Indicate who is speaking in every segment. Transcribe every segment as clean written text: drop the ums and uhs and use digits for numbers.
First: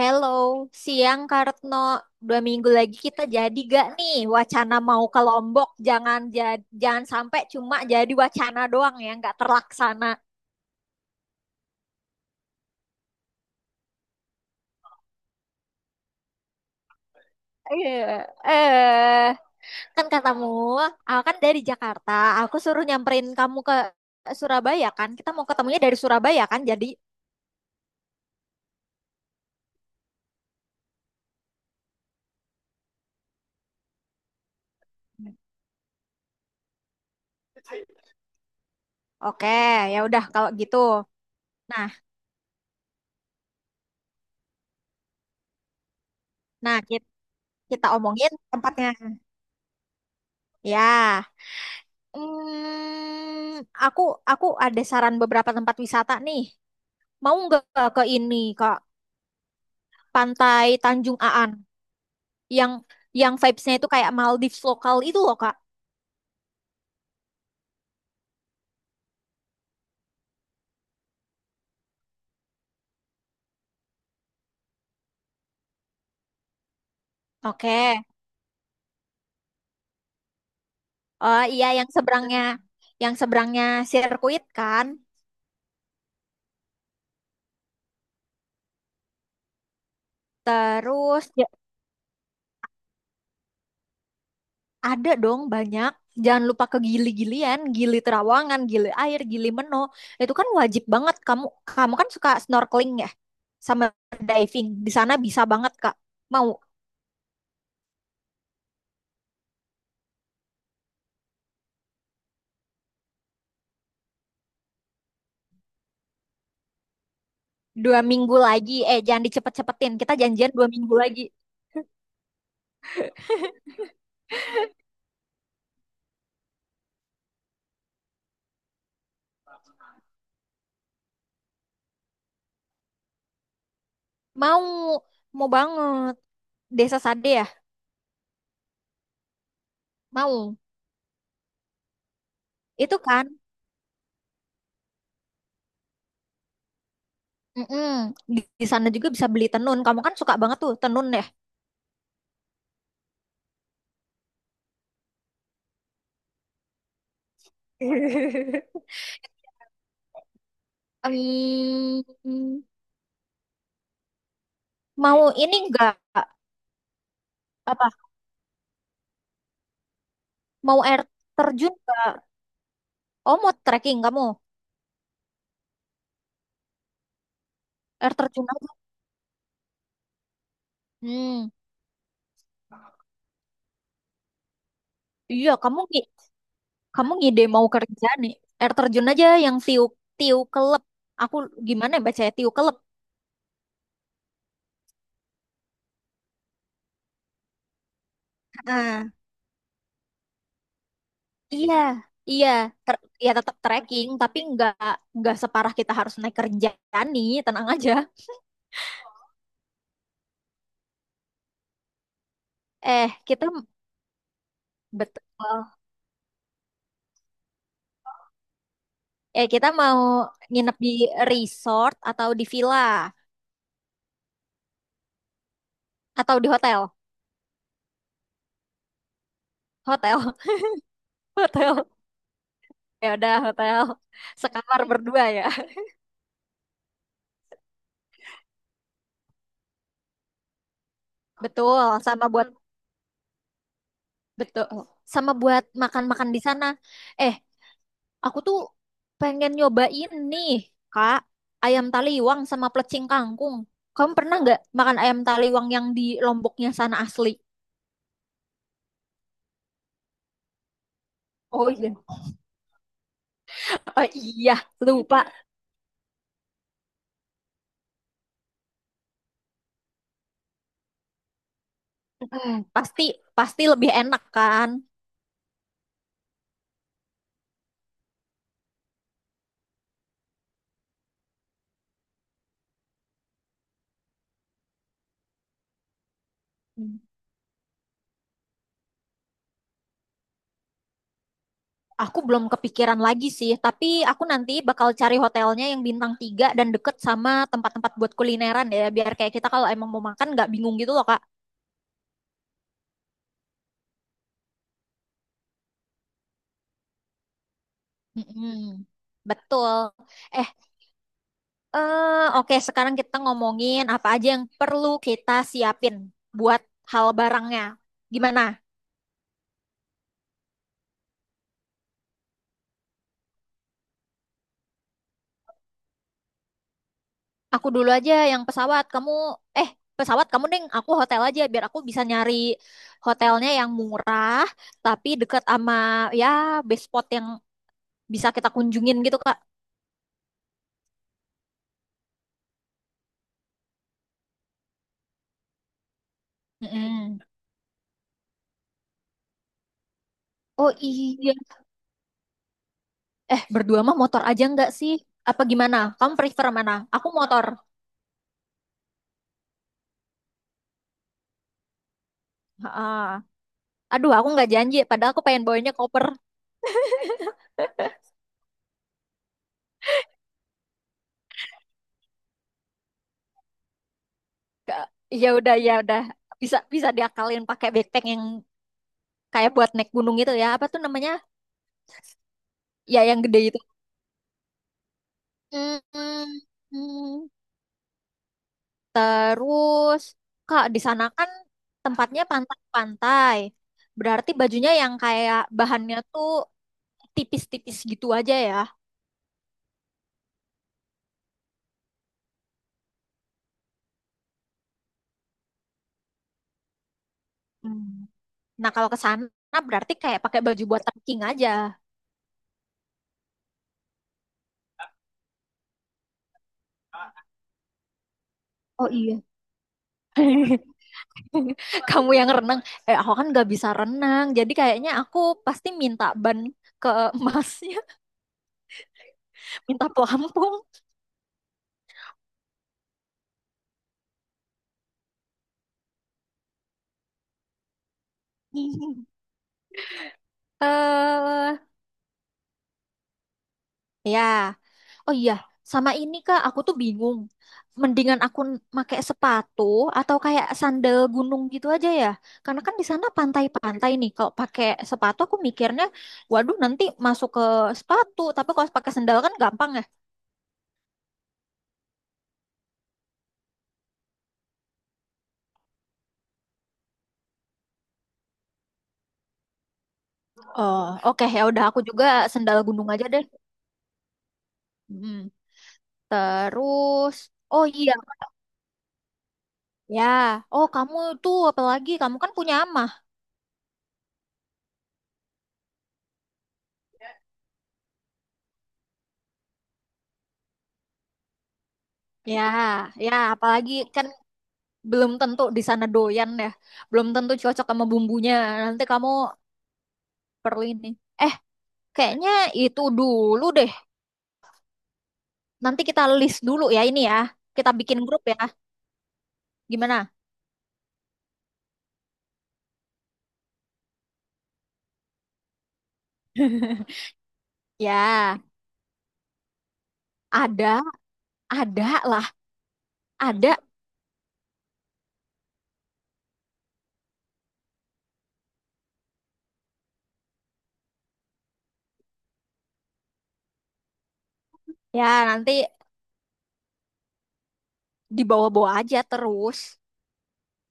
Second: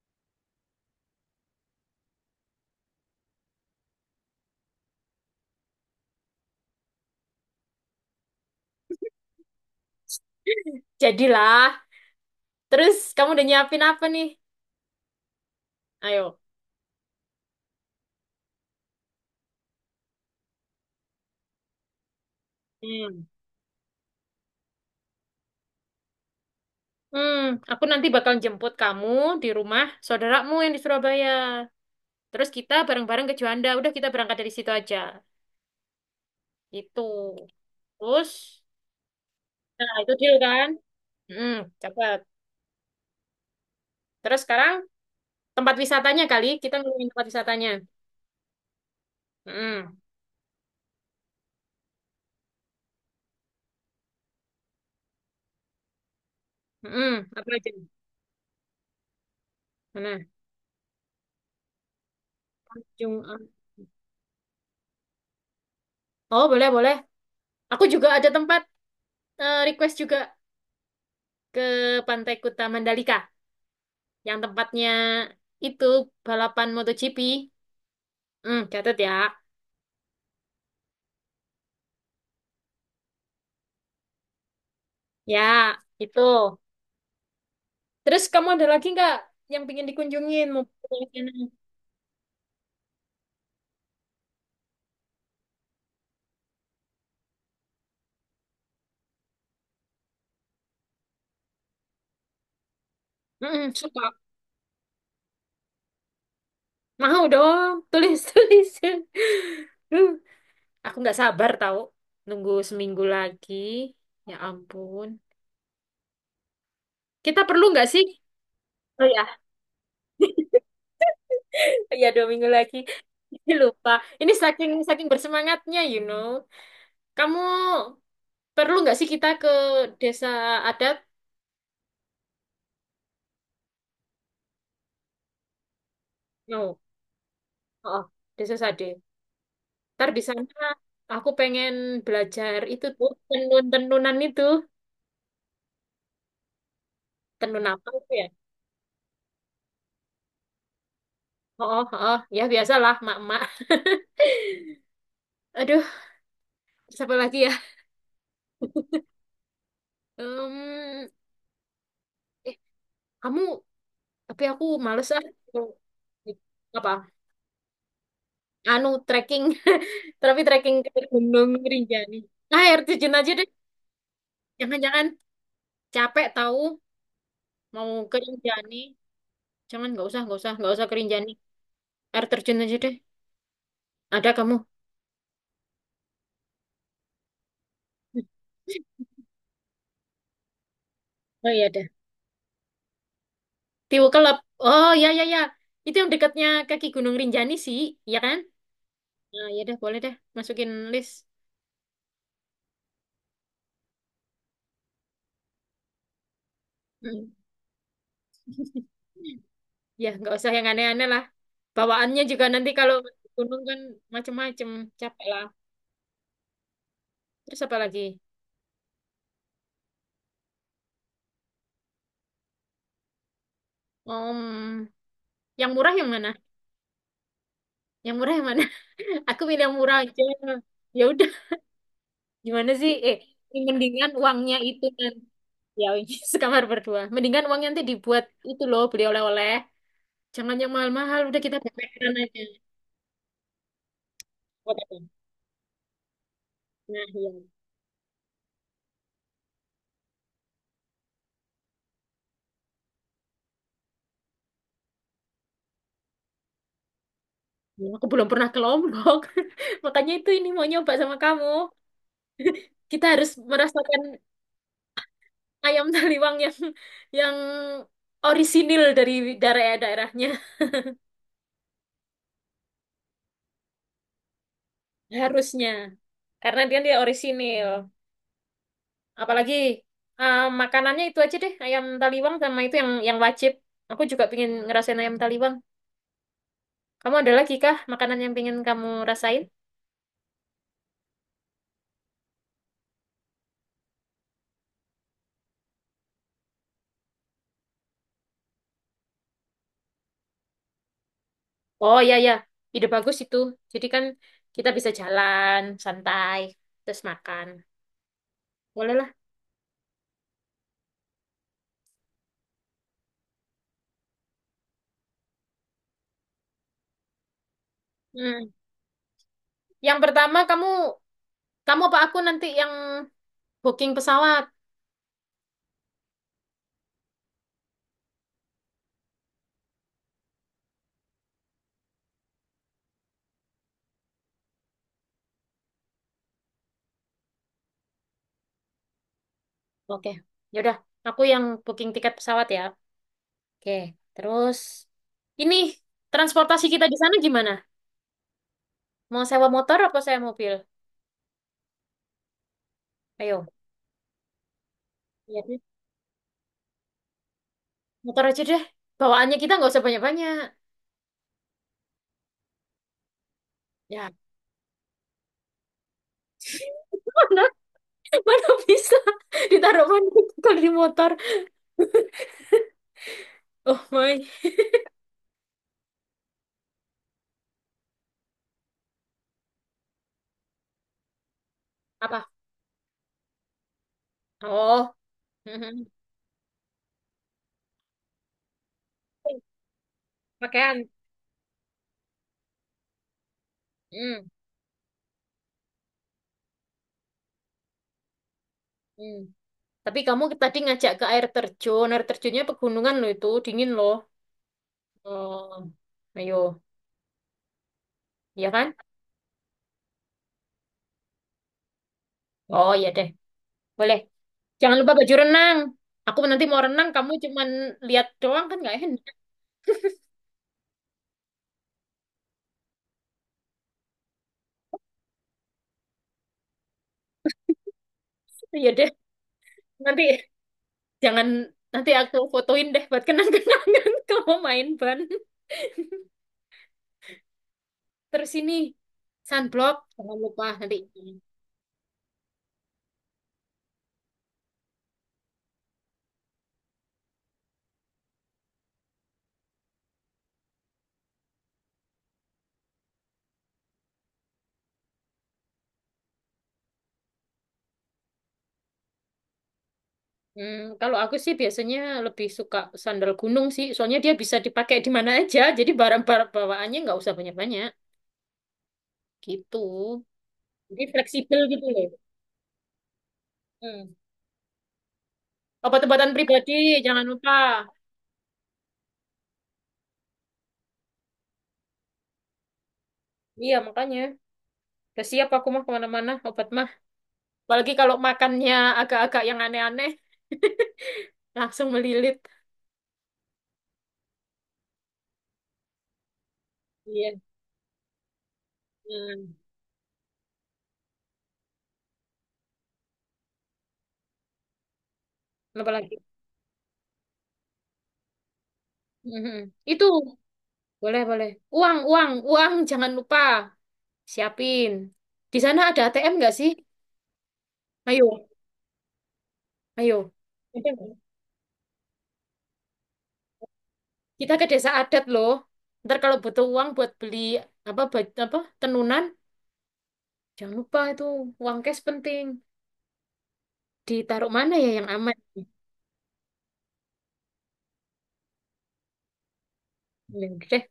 Speaker 1: Hello, siang Kartno. Dua minggu lagi kita jadi gak nih wacana mau ke Lombok? Jangan ja- jangan sampai cuma jadi wacana doang, ya, nggak terlaksana.
Speaker 2: Jadilah. Terus kamu udah nyiapin apa nih? Ayo.
Speaker 1: Iya, eh kan katamu, aku kan dari Jakarta. Aku suruh
Speaker 2: Hmm.
Speaker 1: nyamperin kamu ke Surabaya kan. Kita mau ketemunya dari Surabaya kan. Jadi
Speaker 2: Hmm, aku nanti bakal jemput kamu di rumah saudaramu yang di Surabaya. Terus kita bareng-bareng ke Juanda. Udah kita berangkat dari situ aja. Itu. Terus,
Speaker 1: oke,
Speaker 2: nah
Speaker 1: ya
Speaker 2: itu
Speaker 1: udah
Speaker 2: deal
Speaker 1: kalau
Speaker 2: kan?
Speaker 1: gitu.
Speaker 2: Hmm,
Speaker 1: Nah,
Speaker 2: cepet. Terus sekarang tempat wisatanya kali. Kita
Speaker 1: nah,
Speaker 2: ngomongin tempat wisatanya.
Speaker 1: kita omongin tempatnya.
Speaker 2: Hmm,
Speaker 1: Ya. Hmm, aku aku ada saran beberapa tempat wisata nih.
Speaker 2: hmm,
Speaker 1: Mau
Speaker 2: apa
Speaker 1: nggak
Speaker 2: aja?
Speaker 1: ke ini, Kak?
Speaker 2: Mana?
Speaker 1: Pantai Tanjung Aan yang
Speaker 2: Tanjung
Speaker 1: yang
Speaker 2: An-
Speaker 1: vibes-nya itu kayak Maldives lokal itu loh, Kak.
Speaker 2: Oh, boleh, boleh. Aku juga ada tempat request juga ke Pantai Kuta Mandalika, yang tempatnya itu balapan MotoGP.
Speaker 1: Oke.
Speaker 2: Hmm, catat ya.
Speaker 1: Oh iya, yang seberangnya sirkuit kan.
Speaker 2: Ya, itu. Terus kamu ada lagi nggak yang pingin dikunjungin mau pergi ke
Speaker 1: Terus
Speaker 2: sana?
Speaker 1: ya, ada dong, banyak. Jangan lupa ke Gili-Gilian, Gili Terawangan, Gili Air, Gili Meno. Itu kan wajib banget, kamu kamu kan suka snorkeling ya,
Speaker 2: Mm-mm,
Speaker 1: sama
Speaker 2: suka.
Speaker 1: diving. Di sana bisa banget, Kak. Mau
Speaker 2: Mau dong, tulis tulis. Duh, aku nggak sabar tahu. Nunggu seminggu lagi. Ya ampun. Kita perlu nggak
Speaker 1: dua
Speaker 2: sih?
Speaker 1: minggu lagi. Eh,
Speaker 2: Oh ya,
Speaker 1: jangan dicepet-cepetin. Kita janjian dua minggu lagi.
Speaker 2: ya dua minggu lagi. Ini lupa. Ini saking saking bersemangatnya, you know. Kamu perlu nggak sih kita ke desa adat?
Speaker 1: Mau, mau banget.
Speaker 2: No.
Speaker 1: Desa Sade ya?
Speaker 2: Oh, desa Sade. Ntar di sana
Speaker 1: Mau.
Speaker 2: aku pengen belajar itu
Speaker 1: Itu
Speaker 2: tuh
Speaker 1: kan.
Speaker 2: tenun-tenunan itu. Tenun apa itu
Speaker 1: Mm-mm.
Speaker 2: ya?
Speaker 1: Di sana juga bisa beli tenun. Kamu kan suka banget tuh tenun ya.
Speaker 2: Oh, oh, oh, ya biasalah mak-mak. Aduh, siapa lagi ya? Em,
Speaker 1: Em,
Speaker 2: eh, kamu, tapi aku males ah.
Speaker 1: mau ini enggak?
Speaker 2: Apa?
Speaker 1: Apa?
Speaker 2: Anu, trekking. Tapi trekking
Speaker 1: Mau
Speaker 2: ke
Speaker 1: air
Speaker 2: Gunung
Speaker 1: terjun enggak?
Speaker 2: Rinjani. Nah, air terjun aja
Speaker 1: Oh,
Speaker 2: deh.
Speaker 1: mau trekking kamu?
Speaker 2: Jangan-jangan capek tahu mau
Speaker 1: Air
Speaker 2: ke
Speaker 1: terjun aja.
Speaker 2: Rinjani. Jangan, nggak usah, nggak usah, nggak usah ke Rinjani.
Speaker 1: Hmm.
Speaker 2: Air terjun aja deh. Ada kamu.
Speaker 1: Iya, kamu kamu ngide mau kerja
Speaker 2: Hmm.
Speaker 1: nih. Air terjun aja yang tiu tiu kelep. Aku
Speaker 2: Oh iya ada.
Speaker 1: gimana ya bacanya tiu kelep.
Speaker 2: Tiwu Kelab. Oh ya ya ya. Itu yang dekatnya kaki Gunung Rinjani sih, ya kan? Nah, ya deh, boleh deh, masukin list.
Speaker 1: Iya, iya, Ter- Ya tetap trekking, tapi nggak separah kita harus naik kerjaan nih,
Speaker 2: Mm.
Speaker 1: tenang aja.
Speaker 2: Ya, nggak usah yang aneh-aneh lah. Bawaannya juga nanti kalau
Speaker 1: Eh,
Speaker 2: ke
Speaker 1: kita
Speaker 2: gunung kan macem-macem,
Speaker 1: betul.
Speaker 2: capek lah. Terus apa lagi?
Speaker 1: Eh, kita mau nginep di resort atau di villa
Speaker 2: Om, yang murah yang mana?
Speaker 1: atau di hotel,
Speaker 2: Yang murah yang mana? Aku pilih yang murah aja.
Speaker 1: hotel,
Speaker 2: Ya udah,
Speaker 1: hotel.
Speaker 2: gimana sih?
Speaker 1: Ya
Speaker 2: Eh,
Speaker 1: udah hotel,
Speaker 2: mendingan uangnya
Speaker 1: sekamar
Speaker 2: itu kan.
Speaker 1: berdua ya.
Speaker 2: Ya, sekamar berdua. Mendingan uangnya nanti dibuat itu loh, beli oleh-oleh. Jangan yang mahal-mahal, udah kita bawa
Speaker 1: Betul, sama
Speaker 2: aja.
Speaker 1: buat betul,
Speaker 2: Whatever.
Speaker 1: sama buat makan-makan di sana.
Speaker 2: Nah, iya.
Speaker 1: Eh, Aku tuh pengen nyobain nih, Kak, ayam taliwang sama plecing kangkung. Kamu pernah nggak makan ayam taliwang yang di Lomboknya sana asli?
Speaker 2: Ya, aku belum pernah ke Lombok. Makanya itu ini mau nyoba sama kamu.
Speaker 1: Oh iya.
Speaker 2: Kita harus merasakan
Speaker 1: Oh iya, lupa.
Speaker 2: ayam taliwang yang yang orisinil dari daerah-daerahnya.
Speaker 1: Eh, Pasti pasti lebih enak kan?
Speaker 2: Harusnya. Karena dia dia orisinil. Apalagi makanannya itu aja deh, ayam taliwang sama itu yang wajib. Aku juga pengen ngerasain ayam taliwang.
Speaker 1: Hmm.
Speaker 2: Kamu ada lagi kah makanan yang pengen kamu rasain?
Speaker 1: Aku belum kepikiran lagi sih, tapi aku nanti bakal cari hotelnya yang bintang tiga dan deket sama tempat-tempat buat kulineran ya, biar kayak kita kalau emang mau makan nggak bingung gitu loh, Kak.
Speaker 2: Oh ya ya, ide bagus itu. Jadi kan kita bisa jalan santai terus makan.
Speaker 1: Mm-mm.
Speaker 2: Boleh lah.
Speaker 1: Betul. Eh, oke, sekarang kita ngomongin apa aja yang perlu kita siapin buat hal barangnya. Gimana?
Speaker 2: Hmm. Yang pertama kamu, apa aku nanti yang booking pesawat?
Speaker 1: Aku dulu aja yang pesawat. Kamu, eh, pesawat kamu deng. Aku hotel aja biar aku bisa nyari hotelnya yang murah tapi deket sama ya best spot yang bisa kita kunjungin gitu, Kak.
Speaker 2: Oke. Yaudah, aku yang booking tiket pesawat ya. Oke. Terus ini transportasi kita di sana
Speaker 1: Mm-mm.
Speaker 2: gimana? Mau sewa motor apa sewa mobil?
Speaker 1: Oh iya. Eh,
Speaker 2: Ayo.
Speaker 1: berdua mah motor aja nggak sih?
Speaker 2: Iya
Speaker 1: Apa
Speaker 2: deh.
Speaker 1: gimana? Kamu prefer mana? Aku motor.
Speaker 2: Motor aja deh. Bawaannya kita nggak usah banyak-banyak.
Speaker 1: Ah,
Speaker 2: Ya.
Speaker 1: aduh, aku nggak janji. Padahal aku pengen bawanya koper.
Speaker 2: Mana, mana bisa ditaruh mana kalau di motor. Oh my.
Speaker 1: Ke- ya udah bisa bisa diakalin pakai backpack yang kayak buat naik gunung itu ya. Apa tuh namanya?
Speaker 2: Apa?
Speaker 1: Ya yang gede itu.
Speaker 2: Oh,
Speaker 1: Hmm, hmm. Terus, Kak, di
Speaker 2: pakaian.
Speaker 1: sana kan tempatnya pantai-pantai.
Speaker 2: Hmm,
Speaker 1: Berarti bajunya yang kayak bahannya tuh tipis-tipis gitu aja ya.
Speaker 2: hmm. Tapi kamu tadi ngajak ke air terjun. Air terjunnya pegunungan loh itu, dingin loh. Oh, ayo,
Speaker 1: Hmm.
Speaker 2: ya
Speaker 1: Nah,
Speaker 2: kan?
Speaker 1: kalau ke sana berarti kayak pakai baju buat trekking aja.
Speaker 2: Oh, iya deh. Boleh. Jangan lupa baju renang. Aku nanti mau renang, kamu cuman lihat doang kan nggak
Speaker 1: Oh
Speaker 2: enak.
Speaker 1: iya. Kamu yang renang, eh aku kan gak bisa renang, jadi kayaknya aku pasti minta ban ke emasnya,
Speaker 2: Iya deh.
Speaker 1: minta
Speaker 2: Nanti
Speaker 1: pelampung.
Speaker 2: jangan, nanti aku fotoin deh buat kenang-kenangan kamu main ban. Terus ini sunblock, jangan lupa nanti.
Speaker 1: Eh, ya, oh iya, sama ini kak, aku tuh bingung. Mendingan aku make sepatu atau kayak sandal gunung gitu aja ya, karena kan di sana pantai-pantai nih. Kalau pakai sepatu, aku mikirnya, waduh nanti masuk ke sepatu. Tapi kalau pakai sandal kan gampang ya.
Speaker 2: Hmm, kalau aku sih biasanya lebih suka sandal gunung sih, soalnya dia bisa dipakai di mana aja, jadi barang-barang bawaannya nggak usah banyak-banyak, gitu.
Speaker 1: Oh,
Speaker 2: Jadi
Speaker 1: oke
Speaker 2: fleksibel
Speaker 1: ya udah
Speaker 2: gitu
Speaker 1: aku
Speaker 2: loh.
Speaker 1: juga sandal gunung aja deh.
Speaker 2: Hmm.
Speaker 1: Mm.
Speaker 2: Obat-obatan pribadi, jangan
Speaker 1: Terus,
Speaker 2: lupa.
Speaker 1: oh iya, ya. Oh, kamu tuh apalagi kamu kan punya amah.
Speaker 2: Iya, makanya. Udah siap aku mah kemana-mana, obat mah. Apalagi kalau makannya agak-agak yang aneh-aneh, langsung melilit.
Speaker 1: Ya, ya, apalagi kan belum tentu di sana doyan ya. Belum
Speaker 2: Iya.
Speaker 1: tentu cocok sama bumbunya. Nanti kamu
Speaker 2: Hmm.
Speaker 1: perlu ini. Eh, kayaknya itu dulu deh. Nanti
Speaker 2: Apalagi.
Speaker 1: kita list dulu ya ini ya. Kita bikin grup ya.
Speaker 2: Mhm. Itu,
Speaker 1: Gimana?
Speaker 2: boleh-boleh. Uang, uang, uang, jangan lupa. Siapin. Di sana ada ATM nggak sih? Ayo.
Speaker 1: Ya,
Speaker 2: Ayo.
Speaker 1: ada,
Speaker 2: Gitu,
Speaker 1: ada lah, ada.
Speaker 2: kita ke desa adat loh. Ntar kalau butuh uang buat beli apa baj- apa tenunan, jangan lupa itu uang cash penting. Ditaruh mana ya yang aman?
Speaker 1: Ya, nanti dibawa-bawa aja terus.
Speaker 2: Ya udah deh.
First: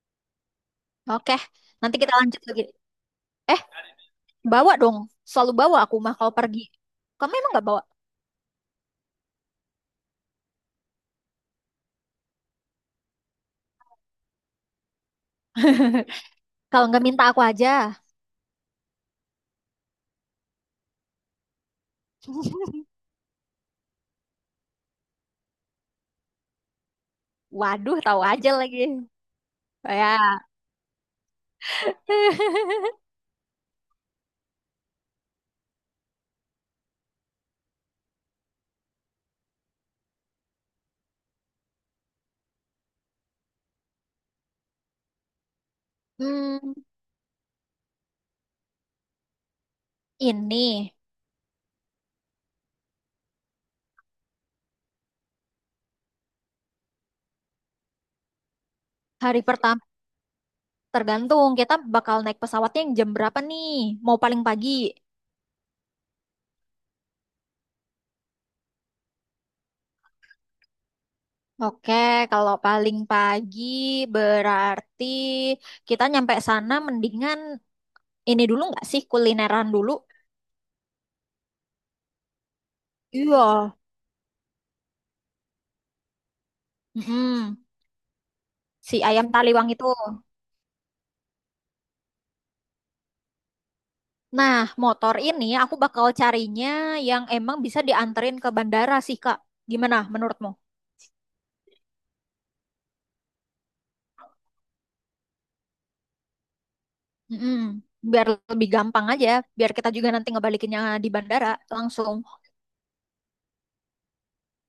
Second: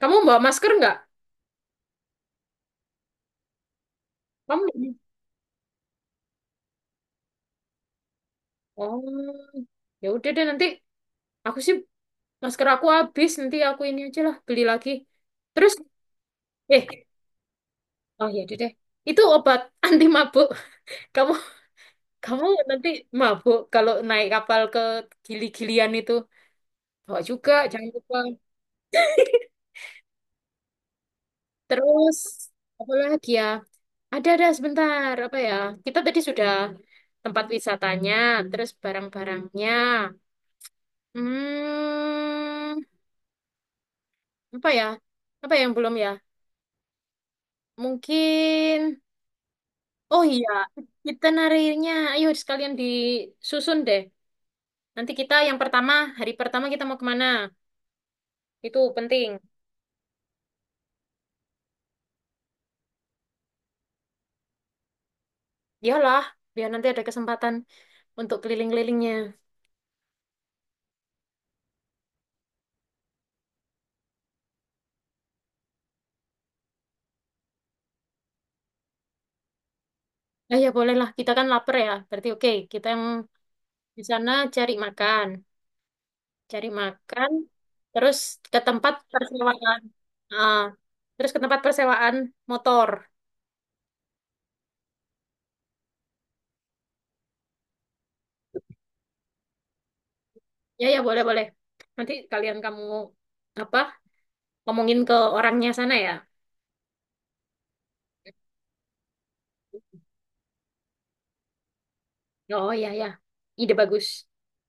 Speaker 2: Kamu bawa masker nggak?
Speaker 1: Oke, nanti kita lanjut lagi. Eh,
Speaker 2: Kamu?
Speaker 1: bawa dong, selalu bawa aku mah kalau pergi. Kamu emang nggak bawa?
Speaker 2: Oh, ya udah deh nanti. Aku sih, masker aku habis, nanti aku ini aja lah beli lagi. Terus,
Speaker 1: Kalau nggak
Speaker 2: eh,
Speaker 1: minta aku aja.
Speaker 2: oh ya udah deh. Itu obat anti mabuk. Kamu, nanti mabuk kalau naik kapal ke Gili-Gilian itu. Bawa juga, jangan
Speaker 1: Waduh,
Speaker 2: lupa.
Speaker 1: tahu aja lagi. Ya.
Speaker 2: Terus apa lagi ya? Ada sebentar apa ya? Kita tadi sudah tempat wisatanya, terus barang-barangnya. Hmm, apa ya? Apa ya yang belum ya?
Speaker 1: Hmm,
Speaker 2: Mungkin oh iya,
Speaker 1: ini
Speaker 2: itinerary-nya. Ayo sekalian disusun deh. Nanti kita yang pertama, hari pertama kita mau kemana? Itu penting.
Speaker 1: hari pertama tergantung kita bakal naik pesawatnya yang jam berapa nih? Mau paling pagi?
Speaker 2: Iyalah, biar nanti ada kesempatan untuk keliling-kelilingnya.
Speaker 1: Oke, kalau paling pagi berarti kita nyampe sana mendingan ini dulu nggak sih kulineran dulu?
Speaker 2: Eh ya bolehlah, kita kan lapar ya. Berarti oke, kita yang
Speaker 1: Iya.
Speaker 2: di sana cari makan,
Speaker 1: Mm-mm.
Speaker 2: terus ke tempat
Speaker 1: Si ayam taliwang
Speaker 2: persewaan.
Speaker 1: itu.
Speaker 2: Ah, terus ke tempat persewaan motor.
Speaker 1: Nah, motor ini aku bakal carinya yang emang bisa dianterin ke bandara sih, Kak. Gimana menurutmu?
Speaker 2: Ya, ya, boleh, boleh. Nanti kalian, kamu apa? Ngomongin ke orangnya sana ya.
Speaker 1: Mm-mm. Biar lebih gampang aja, biar kita juga nanti ngebalikinnya di bandara langsung.
Speaker 2: Oh, ya, ya. Ide bagus.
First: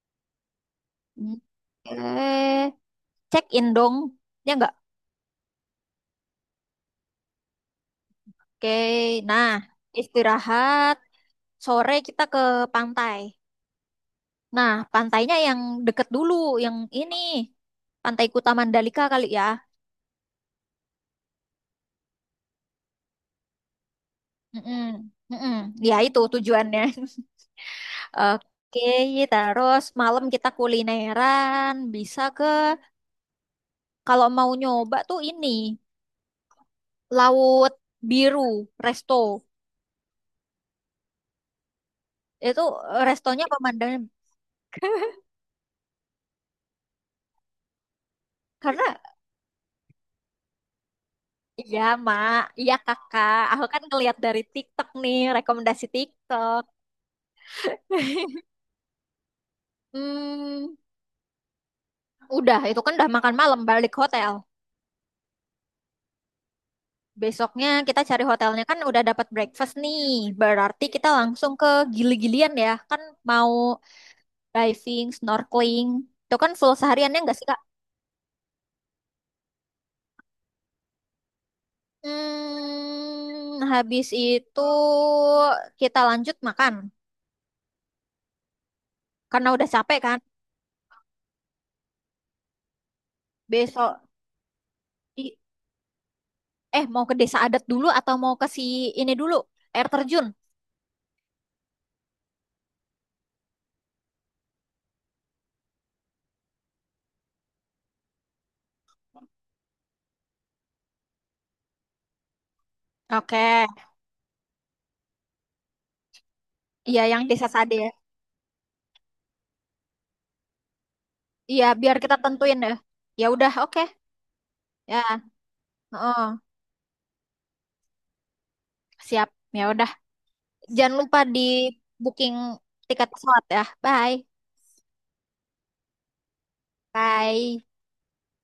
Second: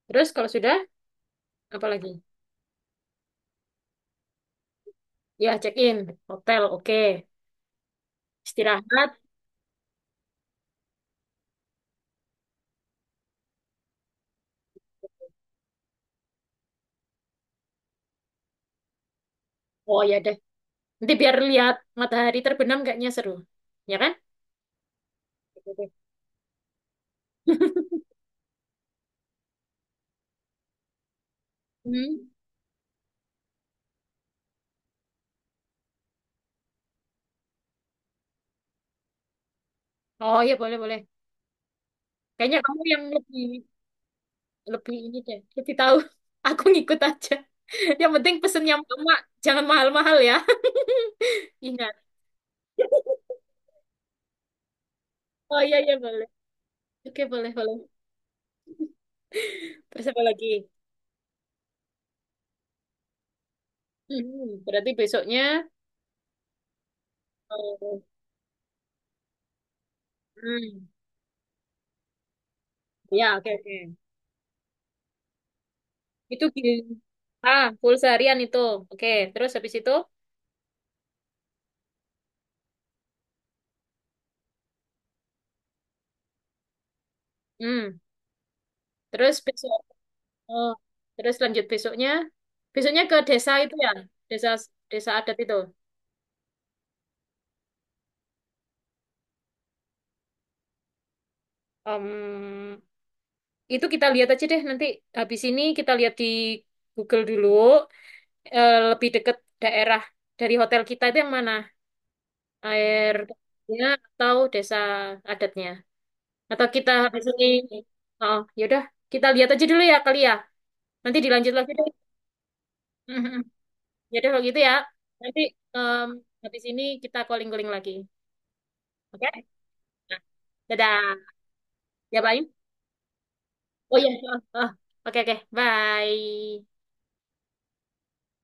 Speaker 2: Terus kalau sudah,
Speaker 1: Mm.
Speaker 2: apa lagi?
Speaker 1: Eh, check in dong, ya nggak?
Speaker 2: Ya, check-in, hotel, oke.
Speaker 1: Oke,
Speaker 2: Istirahat.
Speaker 1: nah istirahat, sore kita ke pantai. Nah, pantainya yang deket dulu, yang ini, Pantai Kuta Mandalika kali ya.
Speaker 2: Oh, ya deh. Nanti biar lihat matahari terbenam kayaknya seru. Ya kan?
Speaker 1: Mm-mm. Mm-mm.
Speaker 2: Oke, oke.
Speaker 1: Ya itu tujuannya. Oke, terus malam kita kulineran, bisa
Speaker 2: Hmm.
Speaker 1: ke kalau mau nyoba tuh ini Laut Biru Resto.
Speaker 2: Oh, iya, boleh, boleh. Kayaknya
Speaker 1: Itu
Speaker 2: kamu yang
Speaker 1: eh,
Speaker 2: lebih,
Speaker 1: restonya pemandangan
Speaker 2: ini deh, lebih tahu. Aku ngikut aja. Yang penting pesen yang
Speaker 1: karena
Speaker 2: mama, jangan mahal-mahal ya.
Speaker 1: iya
Speaker 2: Ingat.
Speaker 1: Mak, iya Kakak, aku kan ngeliat dari TikTok nih,
Speaker 2: Oh iya
Speaker 1: rekomendasi
Speaker 2: iya boleh.
Speaker 1: TikTok.
Speaker 2: Oke boleh boleh. Terus apa lagi?
Speaker 1: Hmm, udah itu kan udah makan malam balik hotel.
Speaker 2: Hmm, berarti besoknya.
Speaker 1: Besoknya
Speaker 2: eh,
Speaker 1: kita cari hotelnya kan udah dapat breakfast nih. Berarti
Speaker 2: hmm,
Speaker 1: kita langsung ke Gili-Gilian ya. Kan
Speaker 2: ya oke
Speaker 1: mau
Speaker 2: oke.
Speaker 1: diving, snorkeling. Itu
Speaker 2: Itu
Speaker 1: kan
Speaker 2: gini.
Speaker 1: full sehariannya nggak sih, Kak?
Speaker 2: Ah, full seharian itu. Oke, terus habis itu,
Speaker 1: Hmm, habis itu kita lanjut makan.
Speaker 2: hmm, terus
Speaker 1: Karena udah
Speaker 2: besok.
Speaker 1: capek kan.
Speaker 2: Oh, terus lanjut besoknya. Besoknya ke desa itu ya,
Speaker 1: Besok,
Speaker 2: desa desa adat
Speaker 1: i-
Speaker 2: itu.
Speaker 1: mau ke desa adat dulu atau mau ke si ini dulu, air terjun?
Speaker 2: Om, itu kita lihat aja deh nanti habis ini kita lihat di Google dulu, lebih dekat daerah dari hotel kita itu yang mana? Air
Speaker 1: Oke.
Speaker 2: ya atau desa adatnya? Atau kita
Speaker 1: Iya,
Speaker 2: habis
Speaker 1: yang
Speaker 2: ini
Speaker 1: desa Sade ya.
Speaker 2: oh ya udah kita lihat aja dulu ya kali ya. Nanti dilanjut
Speaker 1: Iya,
Speaker 2: lagi deh.
Speaker 1: biar kita tentuin ya. Ya
Speaker 2: Mhm.
Speaker 1: udah, oke.
Speaker 2: Ya udah kalau gitu ya.
Speaker 1: Ya,
Speaker 2: Nanti em,
Speaker 1: oh,
Speaker 2: habis ini kita calling-calling lagi. Oke?
Speaker 1: siap. Ya udah.
Speaker 2: Nah,
Speaker 1: Jangan
Speaker 2: dadah.
Speaker 1: lupa di
Speaker 2: Ya,
Speaker 1: booking
Speaker 2: bye.
Speaker 1: tiket pesawat ya.
Speaker 2: Oh iya.
Speaker 1: Bye.
Speaker 2: Oh, oh. Oke, oke. Bye.
Speaker 1: Bye.